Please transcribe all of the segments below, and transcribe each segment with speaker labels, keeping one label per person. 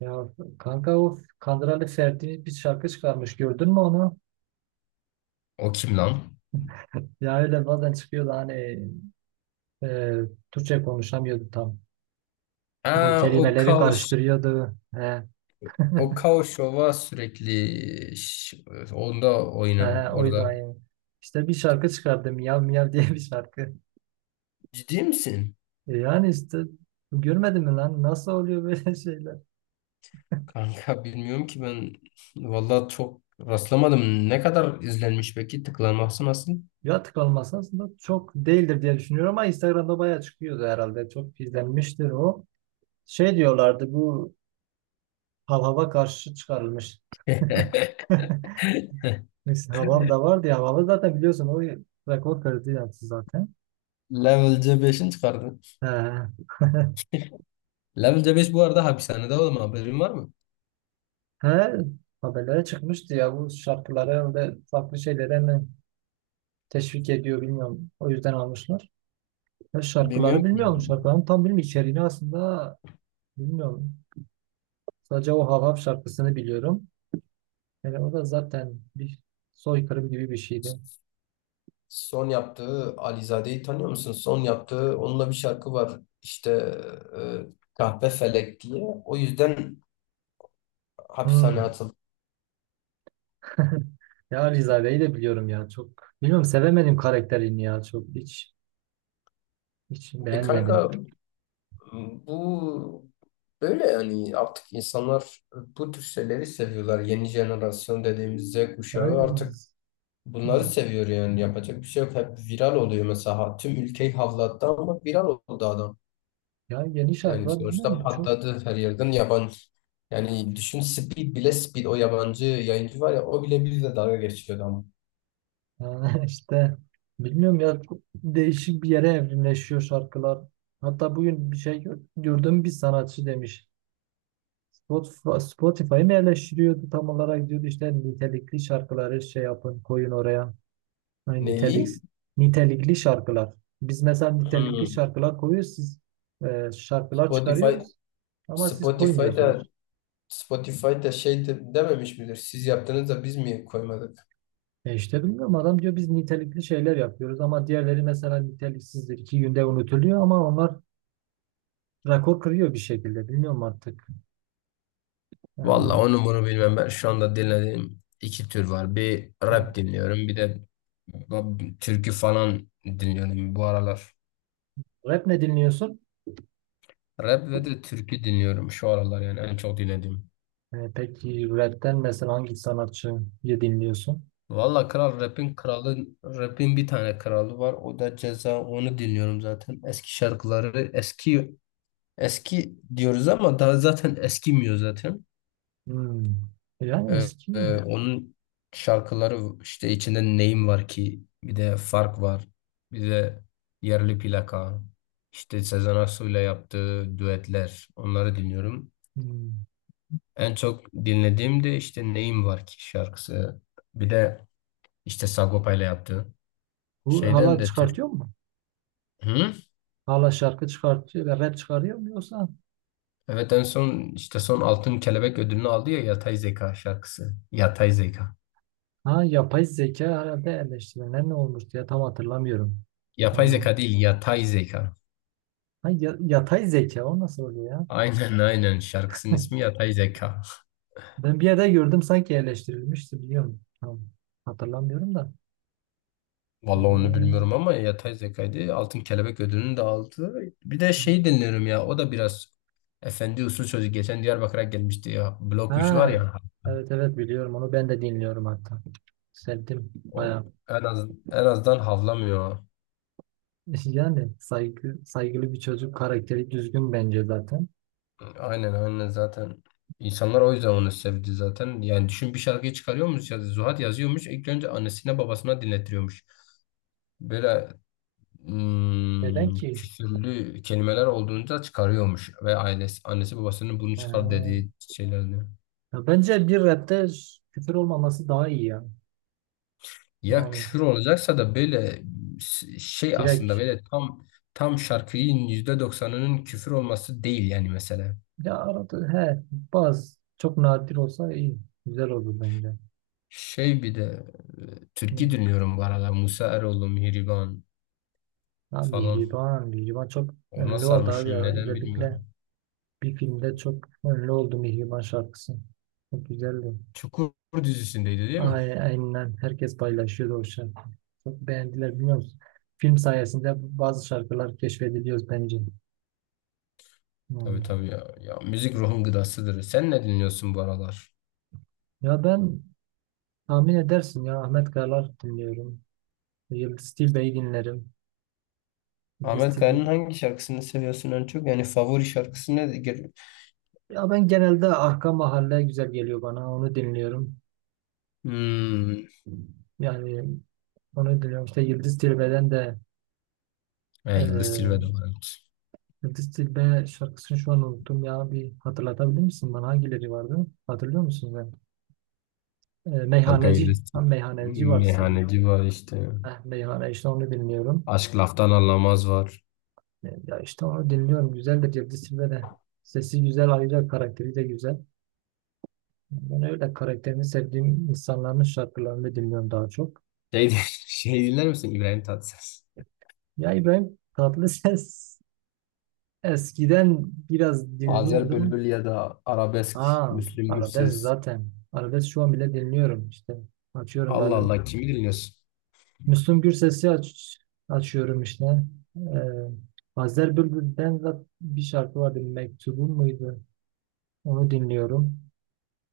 Speaker 1: Ya kanka, o Kandıra'lı Ferdi bir şarkı çıkarmış, gördün mü onu?
Speaker 2: O kim lan?
Speaker 1: Ya öyle bazen çıkıyordu hani, e, Türkçe konuşamıyordu tam.
Speaker 2: Ha,
Speaker 1: Hani
Speaker 2: o
Speaker 1: kelimeleri
Speaker 2: Kaos.
Speaker 1: karıştırıyordu. He,
Speaker 2: O Kaos Şov'a sürekli onda oynan
Speaker 1: he, oydu
Speaker 2: orada.
Speaker 1: aynı. İşte bir şarkı çıkardı, Miyav Miyav diye bir şarkı.
Speaker 2: Ciddi misin?
Speaker 1: Yani işte, görmedin mi lan nasıl oluyor böyle şeyler?
Speaker 2: Kanka bilmiyorum ki ben vallahi çok rastlamadım. Ne kadar izlenmiş peki? Tıklanması nasıl?
Speaker 1: Ya tıklanması aslında çok değildir diye düşünüyorum, ama Instagram'da bayağı çıkıyordu herhalde. Çok izlenmiştir o. Şey diyorlardı, bu hava karşı çıkarılmış. Neyse, Havav da vardı ya. Havav zaten biliyorsun, o rekor kırdı yaptı zaten.
Speaker 2: Level C5'in çıkardı.
Speaker 1: He.
Speaker 2: Level C5 bu arada hapishanede oğlum haberin var mı?
Speaker 1: He. Haberlere çıkmıştı ya, bu şarkıları ve farklı şeylere mi teşvik ediyor bilmiyorum. O yüzden almışlar. Ben
Speaker 2: Bilmiyorum
Speaker 1: şarkıları
Speaker 2: ki.
Speaker 1: bilmiyorum. Şarkıların tam bilmiyorum, içeriğini aslında bilmiyorum. Sadece o Havav şarkısını biliyorum. Yani o da zaten bir soykırım gibi bir şeydi.
Speaker 2: Son yaptığı Alizade'yi tanıyor musun? Son yaptığı onunla bir şarkı var. İşte e, Kahpe Felek diye. O yüzden hapishaneye
Speaker 1: Hmm.
Speaker 2: atıldı.
Speaker 1: Ya Rizade'yi de biliyorum ya, çok. Bilmiyorum, sevemedim karakterini ya, çok. Hiç
Speaker 2: E kanka
Speaker 1: beğenmedim.
Speaker 2: bu böyle yani artık insanlar bu tür şeyleri seviyorlar. Yeni jenerasyon dediğimiz Z kuşağı
Speaker 1: Yani,
Speaker 2: artık bunları seviyor yani yapacak bir şey yok. Hep viral oluyor mesela. Ha, tüm ülkeyi havlattı ama viral oldu adam.
Speaker 1: ya yeni
Speaker 2: Yani
Speaker 1: şarkılar
Speaker 2: sonuçta
Speaker 1: bilmiyorum çok.
Speaker 2: patladı her yerden yabancı. Yani düşün Speed bile, Speed, o yabancı yayıncı var ya, o bile bizle dalga geçiyordu ama.
Speaker 1: Yani işte, bilmiyorum ya, çok değişik bir yere evrimleşiyor şarkılar. Hatta bugün bir şey gördüm, bir sanatçı demiş. Spotify'ı mı eleştiriyordu tam olarak, diyordu işte nitelikli şarkıları şey yapın, koyun oraya. Hani
Speaker 2: Neli?
Speaker 1: nitelikli şarkılar. Biz mesela nitelikli
Speaker 2: Hmm.
Speaker 1: şarkılar koyuyoruz, siz şarkılar
Speaker 2: Spotify
Speaker 1: çıkarıyoruz ama siz
Speaker 2: Spotify'da
Speaker 1: koymuyorsunuz.
Speaker 2: Spotify'da şey de, dememiş midir? Siz yaptınız da biz mi koymadık?
Speaker 1: E işte bilmiyorum, adam diyor biz nitelikli şeyler yapıyoruz, ama diğerleri mesela niteliksizdir. İki günde unutuluyor ama onlar rekor kırıyor bir şekilde. Bilmiyorum artık.
Speaker 2: Valla
Speaker 1: Yani,
Speaker 2: onu bunu bilmem, ben şu anda dinlediğim iki tür var. Bir
Speaker 1: ha.
Speaker 2: rap dinliyorum, bir de türkü falan dinliyorum bu aralar.
Speaker 1: Rap ne dinliyorsun?
Speaker 2: Rap ve de türkü dinliyorum şu aralar yani, en çok dinlediğim.
Speaker 1: Peki rapten mesela hangi sanatçıyı dinliyorsun?
Speaker 2: Valla kral, rapin kralı, rapin bir tane kralı var, o da Ceza, onu dinliyorum zaten. Eski şarkıları, eski eski diyoruz ama daha zaten eskimiyor zaten.
Speaker 1: Hmm. Yani eski mi?
Speaker 2: Onun şarkıları işte, içinde Neyim Var Ki bir de Fark var. Bir de Yerli Plaka. İşte Sezen Aksu ile yaptığı düetler. Onları dinliyorum.
Speaker 1: Hmm.
Speaker 2: En çok dinlediğim de işte Neyim Var Ki şarkısı. Bir de işte Sagopa ile yaptığı.
Speaker 1: Bu
Speaker 2: Şeyden
Speaker 1: hala
Speaker 2: de Türk.
Speaker 1: çıkartıyor mu?
Speaker 2: Hı?
Speaker 1: Hala şarkı çıkartıyor ve rap çıkarıyor mu yoksa?
Speaker 2: Evet, en son işte son Altın Kelebek ödülünü aldı ya, Yatay Zeka şarkısı. Yatay Zeka.
Speaker 1: Ha, yapay zeka herhalde eleştirilen, ne olmuştu ya, tam hatırlamıyorum.
Speaker 2: Yapay
Speaker 1: Yani, o...
Speaker 2: zeka değil, yatay zeka.
Speaker 1: Ha, yatay zeka, o nasıl oluyor ya?
Speaker 2: Aynen aynen, şarkısının ismi Yatay Zeka.
Speaker 1: Ben bir yerde gördüm sanki, yerleştirilmişti biliyorum. Tam hatırlamıyorum da. Ha,
Speaker 2: Vallahi onu bilmiyorum ama yapay zekaydı. Altın Kelebek ödülünü de aldı. Bir de şey dinliyorum ya, o da biraz efendi usul çocuk. Geçen Diyarbakır'a gelmişti ya. Blok 3 var
Speaker 1: ha.
Speaker 2: ya.
Speaker 1: Evet, evet, biliyorum onu, ben de dinliyorum hatta. Sevdim
Speaker 2: O
Speaker 1: bayağı.
Speaker 2: en az, en azından havlamıyor.
Speaker 1: Yani saygılı bir çocuk, karakteri düzgün bence zaten.
Speaker 2: Aynen aynen zaten. İnsanlar o yüzden onu sevdi zaten. Yani düşün, bir şarkıyı çıkarıyormuş ya Zuhat, yazıyormuş. İlk önce annesine babasına dinletiyormuş. Böyle
Speaker 1: Neden ki?
Speaker 2: küfürlü kelimeler olduğunda çıkarıyormuş, ve ailesi annesi babasının bunu çıkar
Speaker 1: Ha.
Speaker 2: dediği şeylerdi.
Speaker 1: Ya bence bir rapte küfür olmaması daha iyi ya.
Speaker 2: Ya
Speaker 1: Yani
Speaker 2: küfür olacaksa da böyle şey, aslında
Speaker 1: direkt,
Speaker 2: böyle tam şarkının %90'ının küfür olması değil yani, mesela.
Speaker 1: ya arada he, bazı çok nadir olsa iyi. Güzel olur bence.
Speaker 2: Şey bir de
Speaker 1: Hı.
Speaker 2: türkü dinliyorum bu arada. Musa Eroğlu, Mihriban
Speaker 1: Ya
Speaker 2: falan.
Speaker 1: Mihriban çok
Speaker 2: Ona
Speaker 1: ünlü oldu abi
Speaker 2: sarmışım,
Speaker 1: ya.
Speaker 2: neden
Speaker 1: Özellikle
Speaker 2: bilmiyorum.
Speaker 1: bir filmde çok ünlü oldu Mihriban şarkısı. Çok güzeldi.
Speaker 2: Çukur dizisindeydi değil mi?
Speaker 1: Ay, aynen, herkes paylaşıyordu o şarkıyı. Çok beğendiler, biliyor musun? Film sayesinde bazı şarkılar keşfediliyoruz bence.
Speaker 2: Tabii
Speaker 1: Yani.
Speaker 2: tabii ya. Ya müzik ruhun gıdasıdır. Sen ne dinliyorsun bu aralar?
Speaker 1: Ya ben, tahmin edersin ya, Ahmet Kayalar dinliyorum. Yıldız Tilbe'yi dinlerim. Yıldız
Speaker 2: Ahmet
Speaker 1: Tilbe.
Speaker 2: Kaya'nın hangi şarkısını seviyorsun en çok? Yani favori şarkısı nedir?
Speaker 1: Ya ben genelde Arka Mahalle, güzel geliyor bana. Onu dinliyorum.
Speaker 2: Hmm.
Speaker 1: Yani onu dinliyorum. İşte Yıldız Tilbe'den de...
Speaker 2: Ha, Yıldız Tilbe de
Speaker 1: Ee,
Speaker 2: var, evet.
Speaker 1: Dilbe şarkısını şu an unuttum ya. Bir hatırlatabilir misin bana? Hangileri vardı? Hatırlıyor musun sen? Ee,
Speaker 2: Kanka
Speaker 1: meyhaneci.
Speaker 2: liste,
Speaker 1: Ha, meyhaneci vardı sanırım.
Speaker 2: meyhaneci var işte.
Speaker 1: Meyhane işte, onu bilmiyorum.
Speaker 2: Aşk Laftan Anlamaz var.
Speaker 1: Ya işte onu dinliyorum. Güzel de Cevdet Silbe de. Sesi güzel, ayrıca karakteri de güzel. Ben öyle karakterini sevdiğim insanların şarkılarını dinliyorum daha çok.
Speaker 2: Şey, şey, dinler misin İbrahim Tatlıses?
Speaker 1: Ya İbrahim Tatlıses, eskiden biraz
Speaker 2: Azer
Speaker 1: dinliyordum.
Speaker 2: Bülbül ya da arabesk,
Speaker 1: Ha,
Speaker 2: Müslüm
Speaker 1: arabesk
Speaker 2: Gürses.
Speaker 1: zaten. Arabesk şu an bile dinliyorum işte. Açıyorum
Speaker 2: Allah
Speaker 1: bazen
Speaker 2: Allah, kimi dinliyorsun?
Speaker 1: Müslüm Gürses'i, açıyorum işte. Ee, Azer Bülbül'den bir şarkı vardı, Mektubun muydu? Onu dinliyorum.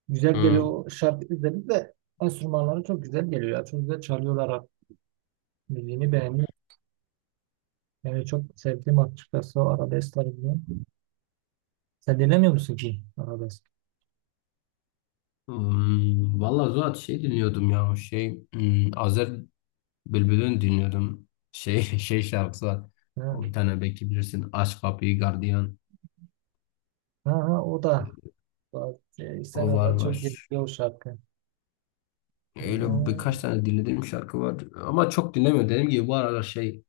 Speaker 1: Güzel geliyor
Speaker 2: Hı.
Speaker 1: o şarkı, özellikle enstrümanları çok güzel geliyor ya. Çok güzel çalıyorlar abi. Müziğini beğeniyorum. Yani çok sevdiğim açıkçası o arabesk tarzını. Sen dinlemiyor musun ki arabesk?
Speaker 2: Hmm, valla Zuhat şey dinliyordum ya, şey Azer Bülbül'ün dinliyordum. Şey şey şarkısı var.
Speaker 1: Ha,
Speaker 2: O bir tane, belki bilirsin. Aç Kapıyı Gardiyan.
Speaker 1: ha, ha, o da. Bak,
Speaker 2: O var
Speaker 1: Instagram'da çok
Speaker 2: var.
Speaker 1: geliyor o şarkı. Ha,
Speaker 2: Öyle birkaç tane dinlediğim şarkı var. Ama çok dinlemiyorum. Dediğim gibi bu aralar şey,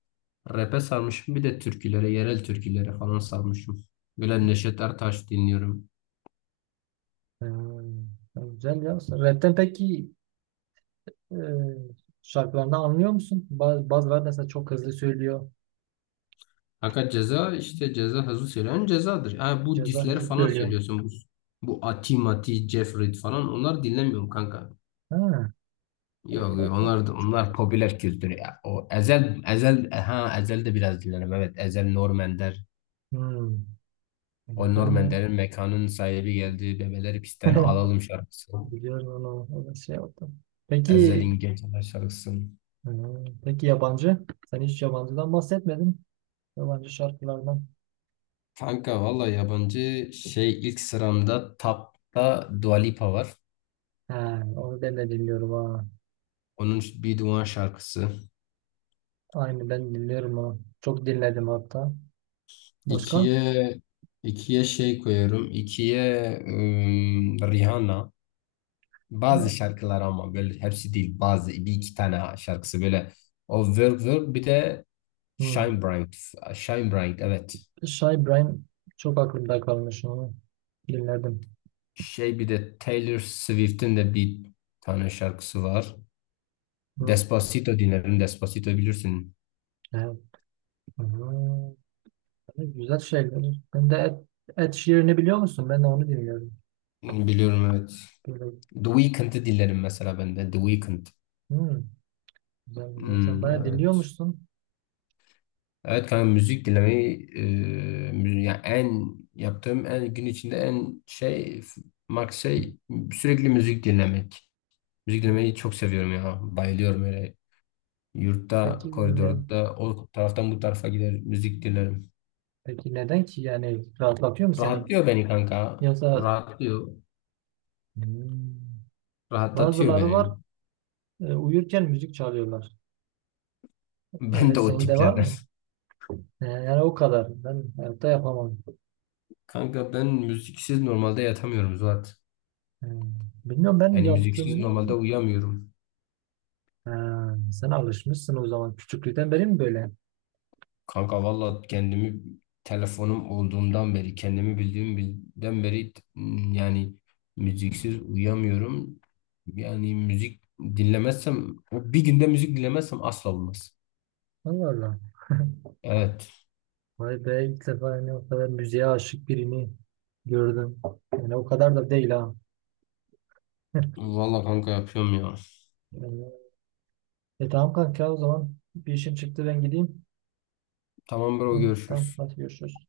Speaker 2: rap'e sarmışım, bir de türkülere, yerel türkülere falan sarmışım. Böyle Neşet Ertaş dinliyorum.
Speaker 1: ha, güzel ya. Rap'ten peki, e, şarkılarında anlıyor musun? Bazıları mesela çok hızlı söylüyor.
Speaker 2: Fakat Ceza, işte Ceza, hızlı söyleyen Ceza'dır. Ha, bu
Speaker 1: Ceza
Speaker 2: disleri
Speaker 1: hızlı
Speaker 2: falan
Speaker 1: söylüyor.
Speaker 2: söylüyorsun. Bu Ati Mati, Jeffrey falan, onlar dinlemiyorum kanka.
Speaker 1: Ha.
Speaker 2: Yok
Speaker 1: Allah
Speaker 2: yok,
Speaker 1: tabii.
Speaker 2: onlar da, onlar popüler kültür ya. O Ezel, Ezel, ha, Ezel de biraz dinlerim. Evet, Ezel, Norm Ender.
Speaker 1: Hmm.
Speaker 2: O
Speaker 1: Güzel
Speaker 2: Norm
Speaker 1: ya.
Speaker 2: Ender'in Mekanın Sahibi Geldi Bebeleri Pisten Alalım şarkısı.
Speaker 1: Biliyorum onu. O da şey oldu. Peki
Speaker 2: Ezel'in Geceler şarkısı.
Speaker 1: peki yabancı? Sen hiç yabancıdan bahsetmedin. Yabancı şarkılardan.
Speaker 2: Kanka valla, yabancı şey, ilk sıramda Tap'ta Dua Lipa var.
Speaker 1: He, onu ben de dinliyorum ha.
Speaker 2: Onun Bir Duman şarkısı.
Speaker 1: Aynı ben dinliyorum onu. Çok dinledim hatta. Başka?
Speaker 2: İkiye ikiye şey koyuyorum. İkiye Rihanna. Bazı şarkılar ama, böyle hepsi değil. Bazı bir iki tane şarkısı böyle. O Work Work, bir de
Speaker 1: Hmm.
Speaker 2: Shine Bright. Shine Bright, evet.
Speaker 1: Şah İbrahim, çok aklımda kalmış onu. Dinledim.
Speaker 2: Şey bir de Taylor Swift'in de bir tane şarkısı var.
Speaker 1: Hı.
Speaker 2: Despacito dinlerim. Despacito bilirsin.
Speaker 1: He, aa, hani güzel şeyler. Ben de Ed Sheeran'ı biliyor musun? Ben de onu dinliyorum.
Speaker 2: Biliyorum, evet.
Speaker 1: Böyle,
Speaker 2: The Weeknd'i dinlerim mesela ben de. The Weeknd.
Speaker 1: hmm, güzel, güzel. Sen
Speaker 2: Hmm,
Speaker 1: bayağı
Speaker 2: evet.
Speaker 1: dinliyormuşsun.
Speaker 2: Evet kanka, müzik dinlemeyi yani, en yaptığım, en gün içinde en şey, max şey, sürekli müzik dinlemek. Müzik dinlemeyi çok seviyorum ya. Bayılıyorum öyle. Yurtta,
Speaker 1: Peki, ne,
Speaker 2: koridorda o taraftan bu tarafa gider müzik dinlerim.
Speaker 1: peki neden ki? Yani rahatlatıyor mu seni?
Speaker 2: Rahatlıyor beni kanka.
Speaker 1: Yoksa...
Speaker 2: Rahatlıyor.
Speaker 1: hmm,
Speaker 2: Rahatlatıyor
Speaker 1: bazıları var,
Speaker 2: beni.
Speaker 1: uyurken müzik çalıyorlar.
Speaker 2: Ben
Speaker 1: Öyle
Speaker 2: de o
Speaker 1: senin de var
Speaker 2: tiplerden.
Speaker 1: mı? Yani o kadar. Ben hayatta yapamam.
Speaker 2: Kanka ben müziksiz normalde yatamıyorum Zuhat.
Speaker 1: Hmm, bilmiyorum, ben
Speaker 2: Yani müziksiz
Speaker 1: yaptığımda...
Speaker 2: normalde uyuyamıyorum.
Speaker 1: Ha, sen alışmışsın o zaman. Küçüklükten beri mi böyle?
Speaker 2: Kanka valla kendimi, telefonum olduğundan beri, kendimi bildiğim bilden beri yani müziksiz uyuyamıyorum. Yani müzik dinlemezsem, bir günde müzik dinlemezsem asla olmaz.
Speaker 1: Allah Allah.
Speaker 2: Evet.
Speaker 1: Vay be, ilk defa yani o kadar müziğe aşık birini gördüm. Yani o kadar da değil ha.
Speaker 2: Valla kanka, yapıyorum ya.
Speaker 1: Yani, tamam kanka, o zaman bir işim çıktı, ben gideyim.
Speaker 2: Tamam bro,
Speaker 1: Hı, tamam,
Speaker 2: görüşürüz.
Speaker 1: hadi görüşürüz.